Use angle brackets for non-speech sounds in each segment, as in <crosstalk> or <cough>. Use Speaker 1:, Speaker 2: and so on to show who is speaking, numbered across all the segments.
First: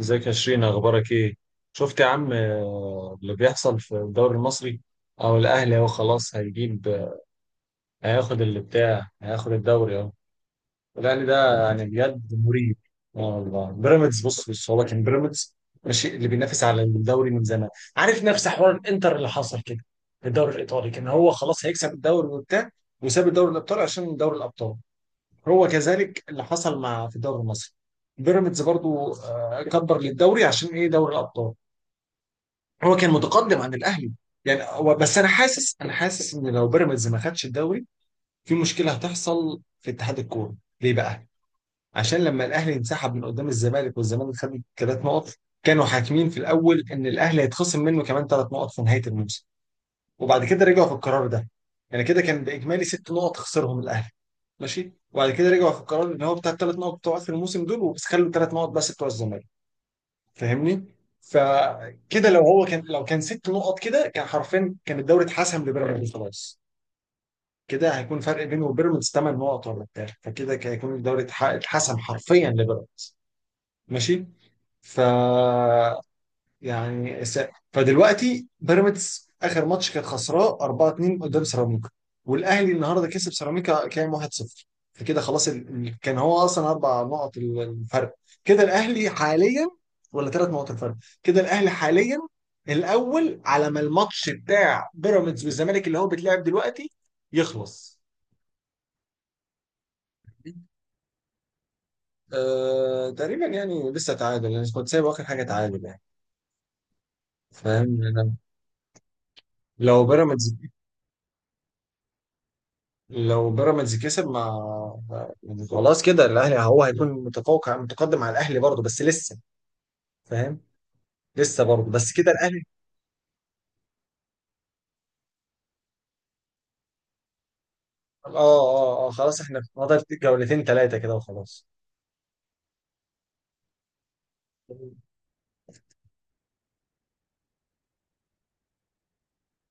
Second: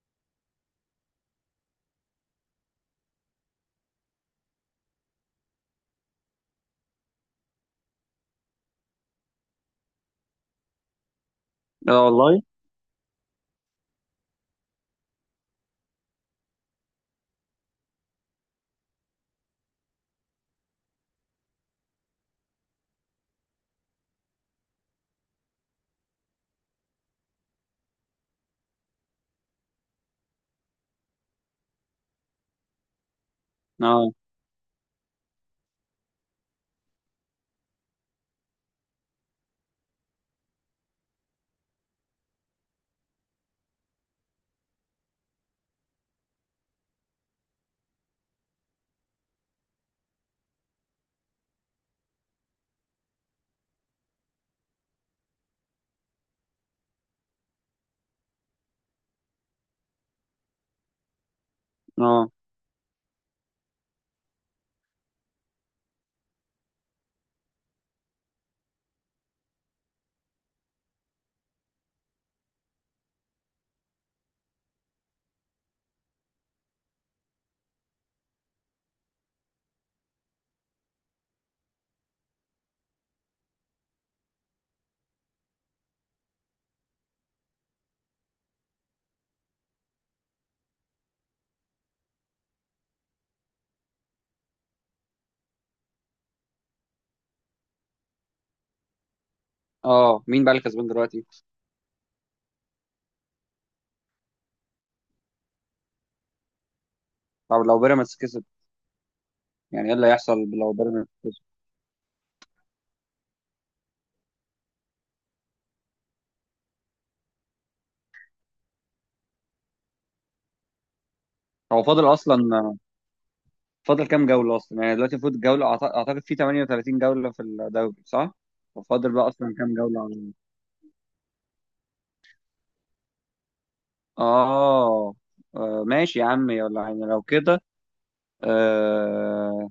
Speaker 1: ازيك يا شيرين، اخبارك ايه؟ شفت يا عم اللي بيحصل في الدوري المصري؟ او الاهلي اهو خلاص هيجيب، هياخد اللي بتاع، هياخد الدوري اهو. الاهلي ده يعني
Speaker 2: اه
Speaker 1: بجد
Speaker 2: والله.
Speaker 1: مريب. اه والله. بيراميدز، بص هو كان بيراميدز، ماشي، اللي بينافس على الدوري من زمان. عارف نفس حوار الانتر اللي حصل كده في الدوري الايطالي، كان هو خلاص هيكسب الدوري وبتاع، وساب الدوري الابطال عشان دوري الابطال. هو كذلك اللي حصل مع في الدوري المصري. بيراميدز برضو كبر للدوري عشان ايه؟ دوري الابطال، هو كان متقدم عن الاهلي.
Speaker 2: اه،
Speaker 1: يعني هو بس انا حاسس، ان لو بيراميدز ما خدش الدوري، في مشكله هتحصل في اتحاد الكوره. ليه بقى؟ عشان لما الاهلي انسحب من قدام الزمالك، والزمالك خد ثلاث نقط، كانوا حاكمين في الاول ان الاهلي هيتخصم منه كمان 3 نقط في نهايه الموسم، وبعد كده رجعوا في القرار ده. يعني كده كان باجمالي 6 نقط خسرهم الاهلي، ماشي. وبعد كده رجعوا في القرار ان هو بتاع ال3 نقط بتوع اخر الموسم دول وبس، خلوا ال3 نقط بس بتوع الزمالك. فاهمني؟ فكده
Speaker 2: اه،
Speaker 1: لو هو كان، لو كان 6 نقط كده كان حرفيا كان الدوري اتحسم لبيراميدز خلاص. كده هيكون فرق بينه وبيراميدز 8 نقط ولا بتاع، فكده كان هيكون الدوري اتحسم حرفيا لبيراميدز، ماشي. ف يعني س... فدلوقتي بيراميدز اخر ماتش كانت خسراه 4-2 قدام سيراميكا، والاهلي النهارده كسب سيراميكا كام 1-0. فكده خلاص ال... كان هو اصلا 4 نقط الفرق، كده الاهلي حاليا، ولا 3 نقط الفرق، كده الاهلي حاليا الاول على ما الماتش بتاع بيراميدز والزمالك اللي هو بيتلعب دلوقتي يخلص.
Speaker 2: اه. مين بقى اللي كسبان دلوقتي؟
Speaker 1: تقريبا يعني لسه تعادل، يعني كنت سايب اخر حاجه تعادل يعني.
Speaker 2: طب لو
Speaker 1: فاهم
Speaker 2: بيراميدز
Speaker 1: أنا.
Speaker 2: كسب، يعني ايه
Speaker 1: لو
Speaker 2: اللي هيحصل
Speaker 1: بيراميدز،
Speaker 2: لو بيراميدز كسب؟
Speaker 1: لو بيراميدز كسب، ما يعني خلاص كده الاهلي، هو هيكون متفوق متقدم على الاهلي برضه بس لسه. فاهم. لسه
Speaker 2: هو
Speaker 1: برضه
Speaker 2: فاضل
Speaker 1: بس كده
Speaker 2: اصلا،
Speaker 1: الاهلي.
Speaker 2: فاضل كام جولة اصلا؟ يعني دلوقتي المفروض اعتقد في 38 جولة في الدوري،
Speaker 1: اه
Speaker 2: صح؟
Speaker 1: اه اه
Speaker 2: وفاضل بقى
Speaker 1: خلاص،
Speaker 2: اصلا
Speaker 1: احنا
Speaker 2: كام جولة
Speaker 1: فاضل
Speaker 2: على
Speaker 1: جولتين ثلاثه كده وخلاص.
Speaker 2: اه. ماشي يا عم، يلا، يعني لو كده. آه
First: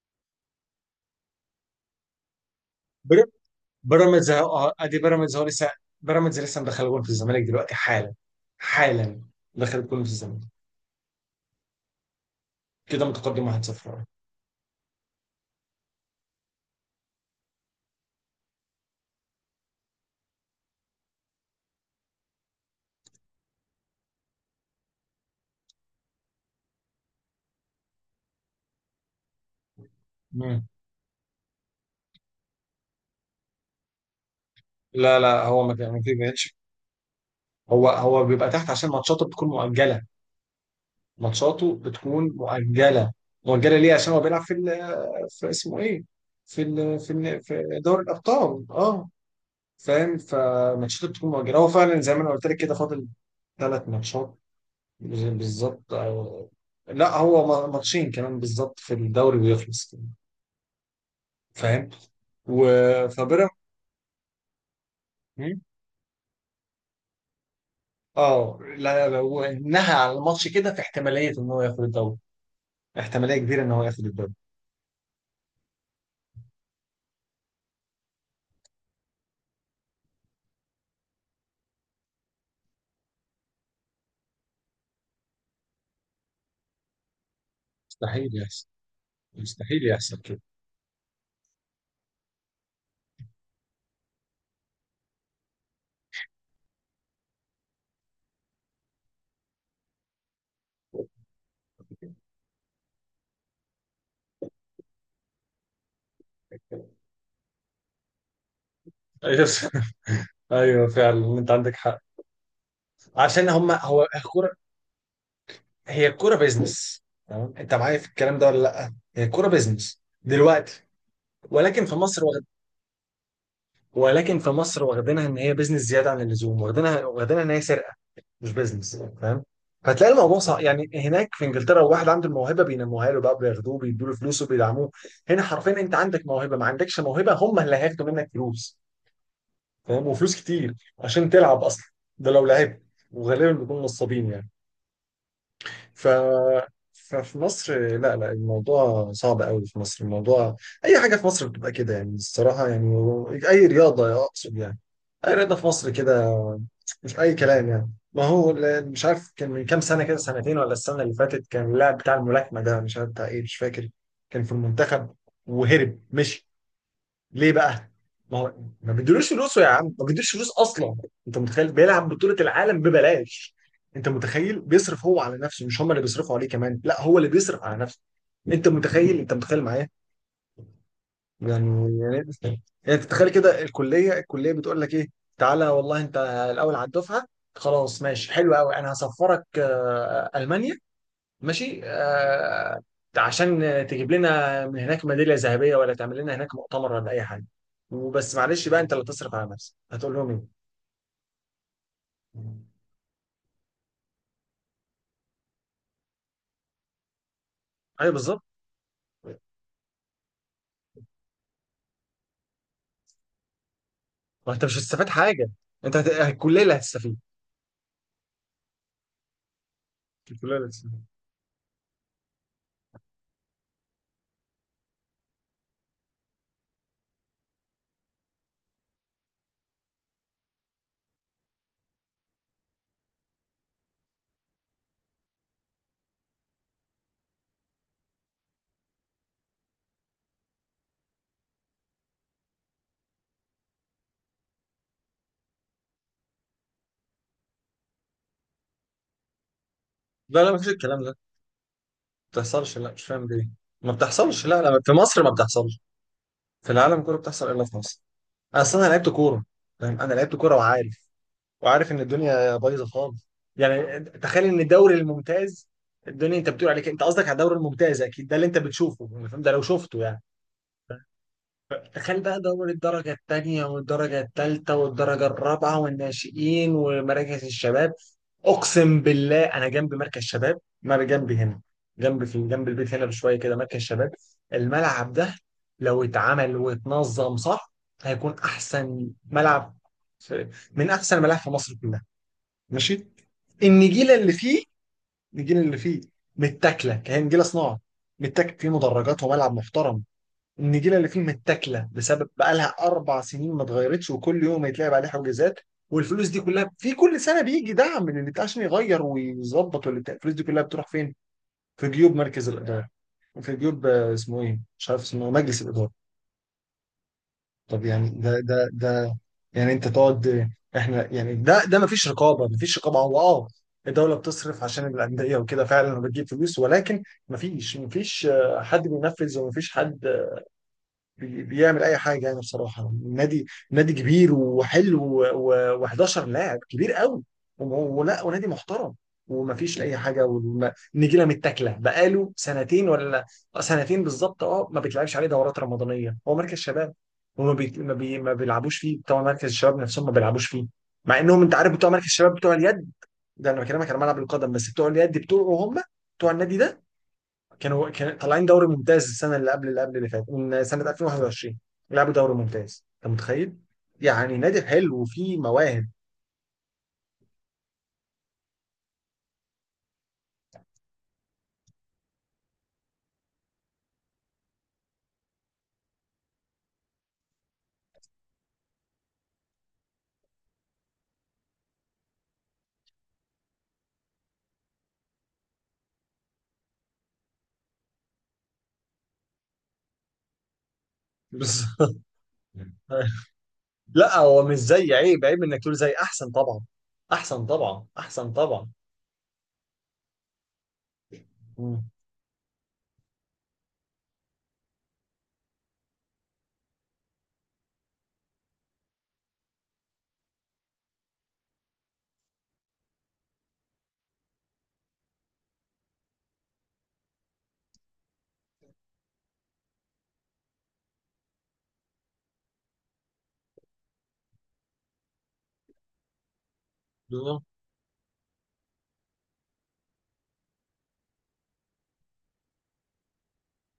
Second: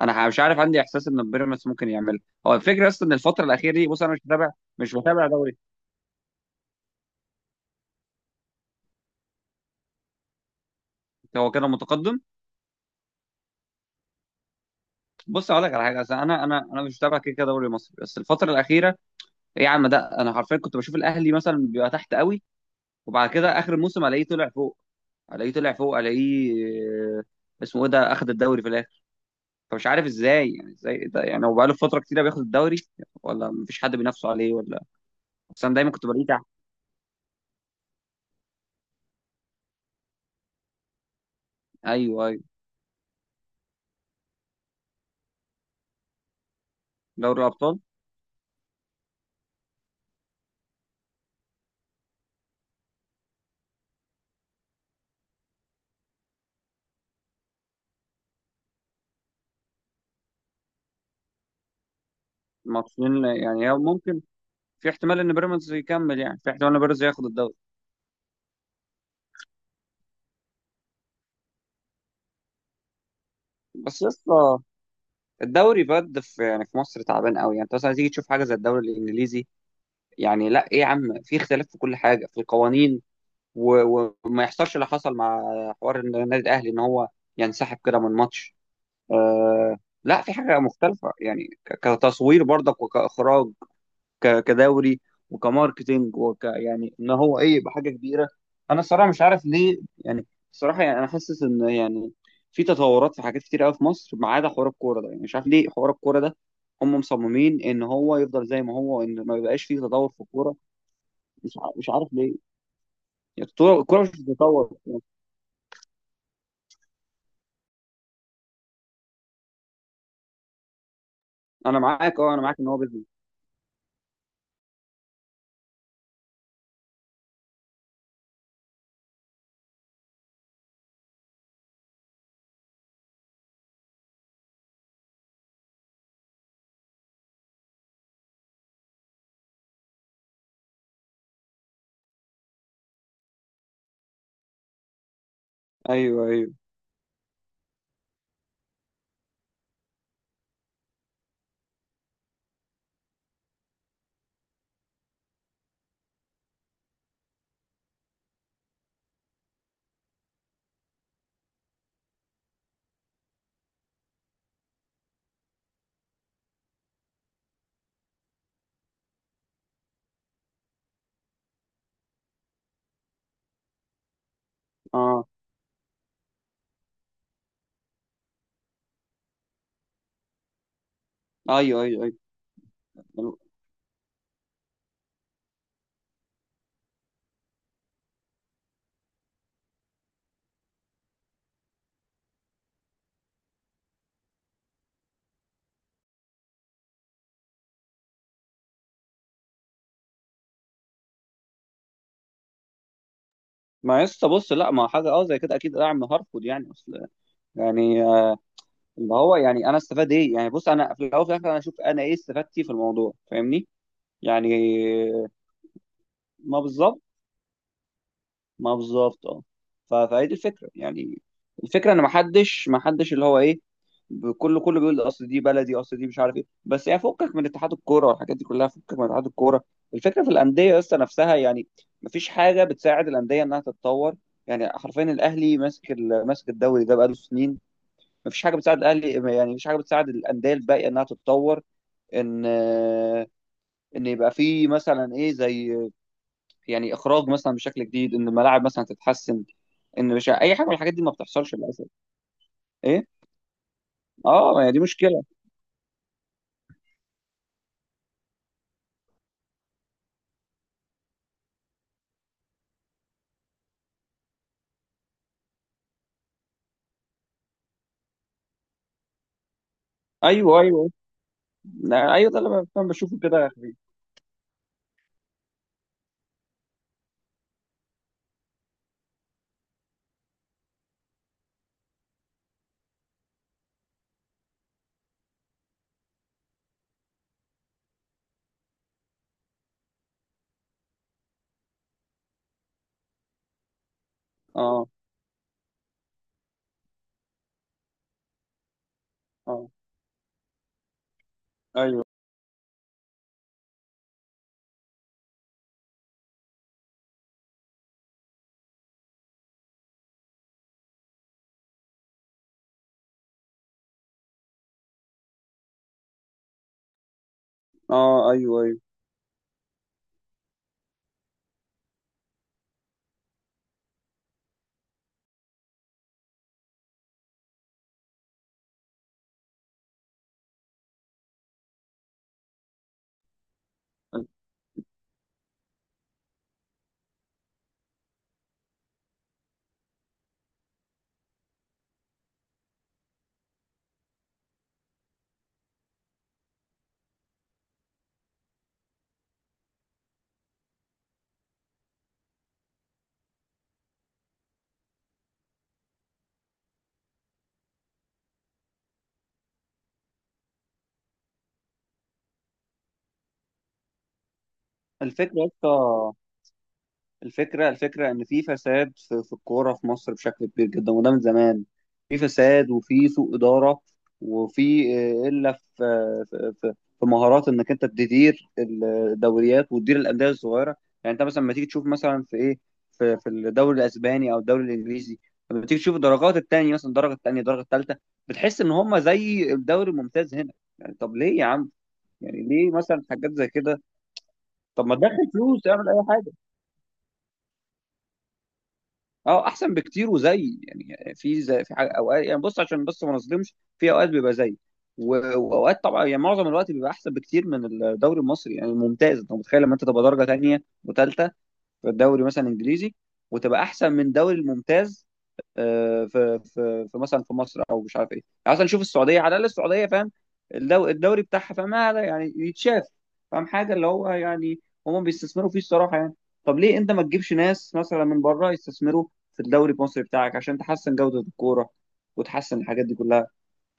Speaker 2: انا مش عارف، عندي احساس ان بيراميدز ممكن يعملها. هو الفكره اصلا ان
Speaker 1: بير-
Speaker 2: الفتره الاخيره دي، بص انا مش
Speaker 1: بيراميدز اهو،
Speaker 2: متابع، مش
Speaker 1: ادي
Speaker 2: متابع
Speaker 1: بيراميدز هو
Speaker 2: دوري.
Speaker 1: لسه، بيراميدز لسه مدخل جول في الزمالك دلوقتي، حالا حالا دخل جول في الزمالك.
Speaker 2: هو كده متقدم.
Speaker 1: كده متقدم 1-0.
Speaker 2: بص اقول لك على حاجه، أصل انا مش متابع كده كده دوري مصري، بس الفتره الاخيره، ايه يا عم، ده انا حرفيا كنت بشوف الاهلي مثلا بيبقى تحت قوي، وبعد كده اخر الموسم الاقيه طلع فوق، الاقيه طلع فوق، الاقيه اسمه ايه ده اخد الدوري في الاخر. فمش عارف ازاي
Speaker 1: مم.
Speaker 2: يعني، ازاي ده يعني، هو بقاله فتره كتيره بياخد الدوري، ولا مفيش حد بينافسه عليه ولا،
Speaker 1: لا هو
Speaker 2: بس انا دايما
Speaker 1: ما
Speaker 2: كنت بلاقيه تحت.
Speaker 1: كانش. هو هو بيبقى تحت عشان ماتشاته بتكون مؤجله، ماتشاته
Speaker 2: ايوه،
Speaker 1: بتكون
Speaker 2: ايوه.
Speaker 1: مؤجله مؤجله ليه؟ عشان هو بيلعب في ال، في اسمه ايه، في ال في
Speaker 2: دوري
Speaker 1: ال
Speaker 2: الابطال.
Speaker 1: في دوري الابطال، اه. فاهم. فماتشاته بتكون مؤجله. هو فعلا زي ما انا قلت لك كده فاضل 3 ماتشات. بالظبط لا هو ماتشين كمان بالظبط في الدوري ويخلص كده. فاهم. و
Speaker 2: ماتشين،
Speaker 1: فبيراميدز.
Speaker 2: يعني هي ممكن، في احتمال ان
Speaker 1: مم.
Speaker 2: بيراميدز يكمل، يعني في احتمال ان بيراميدز ياخد الدوري.
Speaker 1: اه، لا، لو انها على الماتش كده، في احتماليه ان هو ياخد الدوري، احتماليه كبيره ان هو
Speaker 2: بس
Speaker 1: ياخد
Speaker 2: يا
Speaker 1: الدوري
Speaker 2: اسطى، الدوري بجد في، يعني في مصر تعبان قوي، يعني انت مثلا تيجي تشوف حاجه زي الدوري الانجليزي. يعني لا، ايه يا عم، في اختلاف في كل حاجه، في القوانين، وما يحصلش اللي حصل مع حوار إن النادي الاهلي ان هو ينسحب كده من
Speaker 1: مستحيل
Speaker 2: ماتش.
Speaker 1: يحصل،
Speaker 2: آه.
Speaker 1: مستحيل يحصل
Speaker 2: لا، في
Speaker 1: كده.
Speaker 2: حاجه مختلفه، يعني كتصوير برضك، وكاخراج، كدوري، وكماركتينج، وك يعني ان هو ايه، يبقى حاجه كبيره. انا الصراحه مش عارف ليه، يعني الصراحه يعني انا حاسس ان يعني في تطورات، في حاجات كتير قوي في مصر ما عدا حوار الكوره ده. يعني مش عارف ليه حوار الكوره ده، هم مصممين ان هو يفضل زي ما هو، ان ما يبقاش فيه
Speaker 1: <laughs>
Speaker 2: تطور في الكوره.
Speaker 1: ايوه فعلا انت عندك
Speaker 2: مش
Speaker 1: حق.
Speaker 2: عارف ليه.
Speaker 1: عشان
Speaker 2: يعني
Speaker 1: هم
Speaker 2: الكوره، الكورة
Speaker 1: هو
Speaker 2: مش
Speaker 1: الكوره،
Speaker 2: بتتطور.
Speaker 1: هي الكوره بيزنس. تمام؟ انت معايا في الكلام ده ولا لا؟ هي الكوره بيزنس دلوقتي،
Speaker 2: انا
Speaker 1: ولكن في
Speaker 2: معاك،
Speaker 1: مصر
Speaker 2: اه انا معاك ان هو بيزنس.
Speaker 1: ولكن في مصر واخدينها ان هي بيزنس زياده عن اللزوم، واخدينها ان هي سرقه مش بيزنس. فاهم؟ فتلاقي الموضوع صعب. يعني هناك في انجلترا لو واحد عنده الموهبه بينموها له بقى، بياخدوه، بيدوا له فلوس، وبيدعموه. هنا حرفيا انت عندك موهبه، ما عندكش موهبه، هم اللي هياخدوا منك فلوس. فاهم؟ وفلوس كتير عشان تلعب اصلا، ده لو لعبت. وغالبا بيكونوا نصابين يعني. ف
Speaker 2: ايوه، ايوه.
Speaker 1: ففي مصر، لا الموضوع صعب قوي في مصر، الموضوع اي حاجه في مصر بتبقى كده يعني الصراحه يعني. اي رياضه اقصد يعني، اي رياضه في مصر كده، مش اي كلام يعني. ما هو مش عارف، كان من كام سنه كده، سنتين ولا السنه اللي فاتت، كان اللاعب بتاع الملاكمه ده، مش عارف بتاع ايه مش فاكر، كان في المنتخب وهرب مشي. ليه بقى؟ ما هو ما بيدولوش فلوسه يا عم، ما بيدولوش فلوس اصلا. انت متخيل بيلعب بطولة العالم ببلاش؟ انت متخيل بيصرف هو
Speaker 2: اه،
Speaker 1: على نفسه؟ مش هم اللي بيصرفوا عليه، كمان لا هو اللي بيصرف على نفسه. انت متخيل؟ معايا؟
Speaker 2: ايوه،
Speaker 1: يعني
Speaker 2: ايوه،
Speaker 1: يعني يعني تتخيل
Speaker 2: ايوه.
Speaker 1: كده، الكليه، بتقول لك ايه؟ تعالى والله انت الاول على الدفعه، خلاص ماشي حلو قوي، انا هسفرك المانيا ماشي، آه، عشان تجيب لنا من هناك ميداليه ذهبيه ولا تعمل لنا هناك مؤتمر ولا اي حاجه. وبس معلش بقى، انت اللي تصرف على نفسك. هتقول لهم ايه؟
Speaker 2: ما يسطا، بص، لا ما حاجه اه زي كده، اكيد دعم هارفود يعني، اصل يعني
Speaker 1: ايوه بالظبط.
Speaker 2: اللي هو يعني، انا استفاد ايه يعني، بص انا في الاول وفي الاخر انا اشوف انا ايه استفادتي في الموضوع، فاهمني، يعني
Speaker 1: ما انت مش هتستفاد حاجه،
Speaker 2: ما
Speaker 1: الكليه اللي
Speaker 2: بالظبط،
Speaker 1: هتستفيد،
Speaker 2: ما بالظبط اه. فهي دي
Speaker 1: الكليه اللي
Speaker 2: الفكره
Speaker 1: هتستفيد
Speaker 2: يعني. الفكره ان ما حدش، ما حدش اللي هو ايه، كله كله بيقول اصل دي بلدي، اصل دي مش عارف ايه، بس يعني فكك من اتحاد الكوره والحاجات دي كلها، فكك من اتحاد الكوره. الفكره في الانديه لسه نفسها يعني، ما فيش حاجه بتساعد الانديه انها تتطور. يعني حرفيا الاهلي ماسك ماسك الدوري ده بقاله سنين. ما فيش حاجه بتساعد الاهلي، يعني ما فيش حاجه بتساعد الانديه الباقيه انها تتطور، ان ان يبقى في مثلا ايه، زي يعني اخراج مثلا بشكل جديد، ان الملاعب مثلا تتحسن، ان مش
Speaker 1: لا لا،
Speaker 2: اي
Speaker 1: ما
Speaker 2: حاجه
Speaker 1: فيش،
Speaker 2: من الحاجات دي
Speaker 1: الكلام ده
Speaker 2: ما
Speaker 1: ما
Speaker 2: بتحصلش للاسف.
Speaker 1: بتحصلش. لا مش
Speaker 2: ايه.
Speaker 1: فاهم ليه، ما بتحصلش،
Speaker 2: اه،
Speaker 1: لا
Speaker 2: ما هي دي
Speaker 1: لا، في مصر
Speaker 2: مشكله.
Speaker 1: ما بتحصلش، في العالم كله بتحصل الا في مصر. اصلا انا لعبت كوره، فاهم، انا لعبت كوره وعارف، ان الدنيا بايظه خالص. يعني تخيل ان الدوري الممتاز، الدنيا، انت بتقول عليك انت، قصدك على الدوري الممتاز اكيد، ده اللي انت بتشوفه أنا فاهم؟ ده لو شفته يعني.
Speaker 2: ايوه، ايوه. لا،
Speaker 1: تخيل
Speaker 2: ايوه، ده
Speaker 1: بقى
Speaker 2: اللي انا
Speaker 1: دوري
Speaker 2: فاهم
Speaker 1: الدرجه
Speaker 2: بشوفه كده يا
Speaker 1: الثانيه،
Speaker 2: حبيبي.
Speaker 1: والدرجه الثالثه والدرجه الرابعه، والناشئين ومراكز الشباب. اقسم بالله، انا جنب مركز شباب ما جنبي هنا، جنب، في جنب البيت هنا بشويه كده مركز شباب. الملعب ده لو اتعمل واتنظم صح هيكون احسن ملعب، من احسن الملاعب في مصر كلها، ماشي. النجيله اللي فيه،
Speaker 2: اه،
Speaker 1: النجيله اللي فيه متاكله، كهي نجيله صناعه، متاكل، فيه مدرجات وملعب
Speaker 2: اه،
Speaker 1: محترم. النجيله اللي فيه متاكله
Speaker 2: ايوه.
Speaker 1: بسبب بقالها 4 سنين ما اتغيرتش، وكل يوم يتلعب عليه حجوزات. والفلوس دي كلها، في كل سنه بيجي دعم من اللي عشان يغير ويظبط واللي بتاع. الفلوس دي كلها بتروح فين؟ في جيوب مركز الاداره، في جيوب اسمه ايه؟ مش عارف اسمه، مجلس الاداره. طب يعني
Speaker 2: اه،
Speaker 1: ده
Speaker 2: ايوه،
Speaker 1: ده
Speaker 2: ايوه.
Speaker 1: ده يعني انت تقعد. احنا يعني ده مفيش رقابه، هو اه، الدوله بتصرف عشان الانديه وكده فعلا، وبتجيب فلوس، ولكن مفيش، حد بينفذ ومفيش حد بيعمل اي حاجه يعني بصراحه. نادي، كبير وحلو، و11 لاعب كبير قوي، وم- ولا ونادي محترم. ومفيش اي حاجه، والنجيله متاكله بقاله سنتين ولا سنتين بالظبط، اه. ما بيتلعبش عليه دورات رمضانيه، هو مركز شباب. وما بي... ما, بي... ما بيلعبوش فيه بتوع مركز الشباب نفسهم، ما بيلعبوش فيه، مع انهم انت عارف بتوع مركز الشباب، بتوع اليد، ده انا بكلمك على ملعب القدم. بس بتوع اليد بتوعه، هم بتوع النادي ده، كانوا كان طالعين دوري ممتاز، السنه اللي قبل اللي قبل اللي فاتت، من سنه 2021 لعبوا دوري ممتاز، انت متخيل؟ يعني نادي حلو وفيه
Speaker 2: الفكره يا اسطى،
Speaker 1: مواهب.
Speaker 2: الفكرة إن في فساد في الكورة في مصر بشكل كبير جدا، وده من زمان. في فساد، وفي سوء إدارة، وفي إلا في في مهارات إنك أنت تدير الدوريات وتدير الأندية الصغيرة. يعني أنت مثلا لما تيجي تشوف، مثلا في إيه، في الدوري الأسباني أو الدوري الإنجليزي، لما تيجي تشوف الدرجات التانية، مثلا الدرجة التانية، الدرجة التالتة، بتحس إن هما زي الدوري الممتاز هنا. يعني طب ليه يا عم،
Speaker 1: بالظبط.
Speaker 2: يعني ليه مثلا
Speaker 1: <laughs>
Speaker 2: حاجات زي كده.
Speaker 1: لا هو مش
Speaker 2: طب
Speaker 1: زي،
Speaker 2: ما
Speaker 1: عيب
Speaker 2: تدخل
Speaker 1: عيب انك
Speaker 2: فلوس،
Speaker 1: تقول
Speaker 2: اعمل
Speaker 1: زي،
Speaker 2: أي
Speaker 1: احسن
Speaker 2: حاجة.
Speaker 1: طبعا. احسن طبعا، احسن طبعا.
Speaker 2: اه، احسن بكتير، وزي يعني، في زي، في
Speaker 1: مم.
Speaker 2: حاجة اوقات، يعني بص عشان بس ما نظلمش، في اوقات بيبقى زي واوقات طبعا. يعني معظم الوقت بيبقى احسن بكتير من الدوري المصري. يعني ممتاز، انت متخيل لما انت تبقى درجه تانيه وتالته في الدوري مثلا انجليزي وتبقى احسن من دوري الممتاز. في في مثلا في مصر، او مش عارف ايه يعني، مثلا نشوف السعوديه، على الاقل السعوديه فاهم، الدوري بتاعها فاهم، هذا يعني يتشاف، فاهم، حاجه اللي هو يعني هم بيستثمروا فيه الصراحه يعني. طب ليه انت ما تجيبش
Speaker 1: بالظبط.
Speaker 2: ناس مثلا من بره يستثمروا في الدوري المصري بتاعك، عشان تحسن جوده الكوره وتحسن الحاجات دي كلها.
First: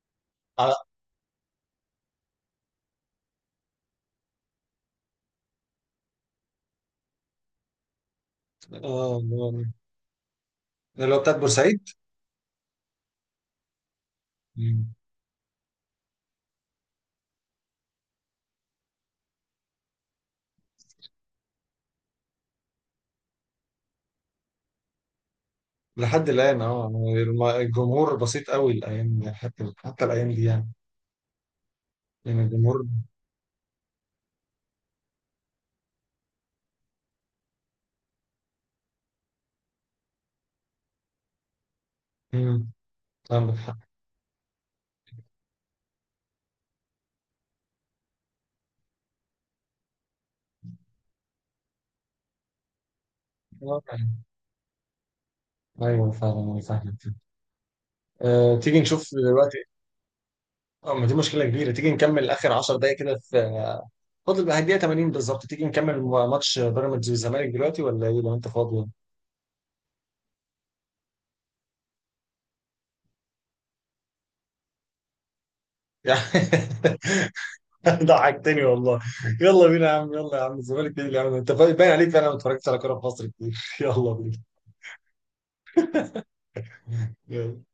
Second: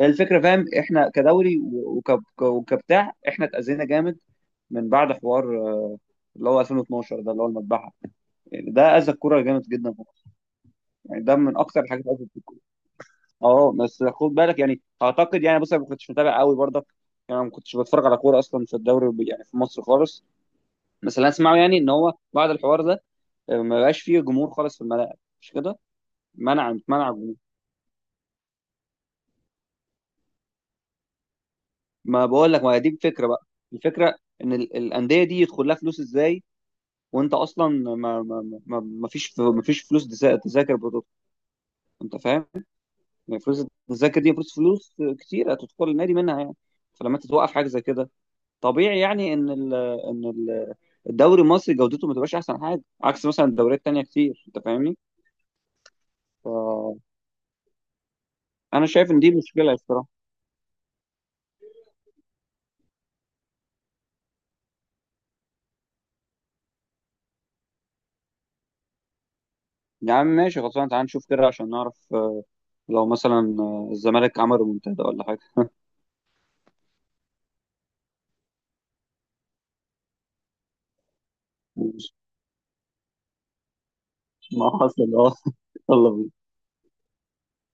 Speaker 2: هي الفكره، فاهم،
Speaker 1: على.
Speaker 2: احنا كدوري، وكبتاع احنا اتاذينا جامد من بعد حوار اللي هو 2012 ده، اللي هو المذبحه. يعني ده اذى
Speaker 1: اه. آه.
Speaker 2: الكوره جامد جدا في مصر.
Speaker 1: اللي هو
Speaker 2: يعني
Speaker 1: بتاعت
Speaker 2: ده من اكثر
Speaker 1: بورسعيد.
Speaker 2: الحاجات اللي اذت. اه، بس خد بالك يعني،
Speaker 1: مم.
Speaker 2: اعتقد يعني بص انا ما كنتش متابع قوي برضك، يعني ما كنتش بتفرج على كوره اصلا في الدوري يعني في مصر خالص. بس اللي أنا اسمعه يعني ان هو بعد الحوار ده ما بقاش فيه جمهور خالص في الملاعب، مش كده.
Speaker 1: لحد الان،
Speaker 2: منع،
Speaker 1: اه،
Speaker 2: منع جمهور.
Speaker 1: الجمهور بسيط قوي الايام دي، حتى حتى الايام دي يعني.
Speaker 2: ما
Speaker 1: يعني
Speaker 2: بقول لك، ما هي
Speaker 1: الجمهور.
Speaker 2: دي الفكره بقى. الفكره ان الانديه دي يدخل لها فلوس ازاي، وانت اصلا ما فيش فلوس تذاكر برضه، انت فاهم،
Speaker 1: مم.
Speaker 2: يعني
Speaker 1: عندك
Speaker 2: فلوس
Speaker 1: حق.
Speaker 2: التذاكر دي فلوس، فلوس كتيره تدخل النادي منها يعني. فلما انت توقف حاجه زي كده، طبيعي يعني ان ال ان ال الدوري المصري جودته ما تبقاش احسن حاجه، عكس مثلا الدوريات
Speaker 1: آه.
Speaker 2: التانيه كتير، انت فاهمني.
Speaker 1: ايوه فعلا انا فاهم.
Speaker 2: فانا
Speaker 1: أه تيجي نشوف
Speaker 2: شايف ان دي
Speaker 1: دلوقتي.
Speaker 2: مشكله الصراحه.
Speaker 1: اه ما دي مشكلة كبيرة. تيجي نكمل آخر 10 دقايق كده في فاضل بقى الدقيقة 80 بالظبط. تيجي نكمل ماتش بيراميدز والزمالك دلوقتي ولا ايه؟ لو انت فاضي
Speaker 2: يا عم ماشي، خلصنا، تعال نشوف كده عشان نعرف، لو مثلا الزمالك عمل منتدى ولا حاجه.
Speaker 1: يعني. <laughs> ضحكتني والله. يلا بينا يا عم، يلا يا عم الزمالك، ايه اللي عم انت باين عليك فعلا ما اتفرجتش على كورة في مصر كتير. <laughs> يلا بينا.
Speaker 2: <laughs> ما حصل. اه، يلا بينا.
Speaker 1: يلا.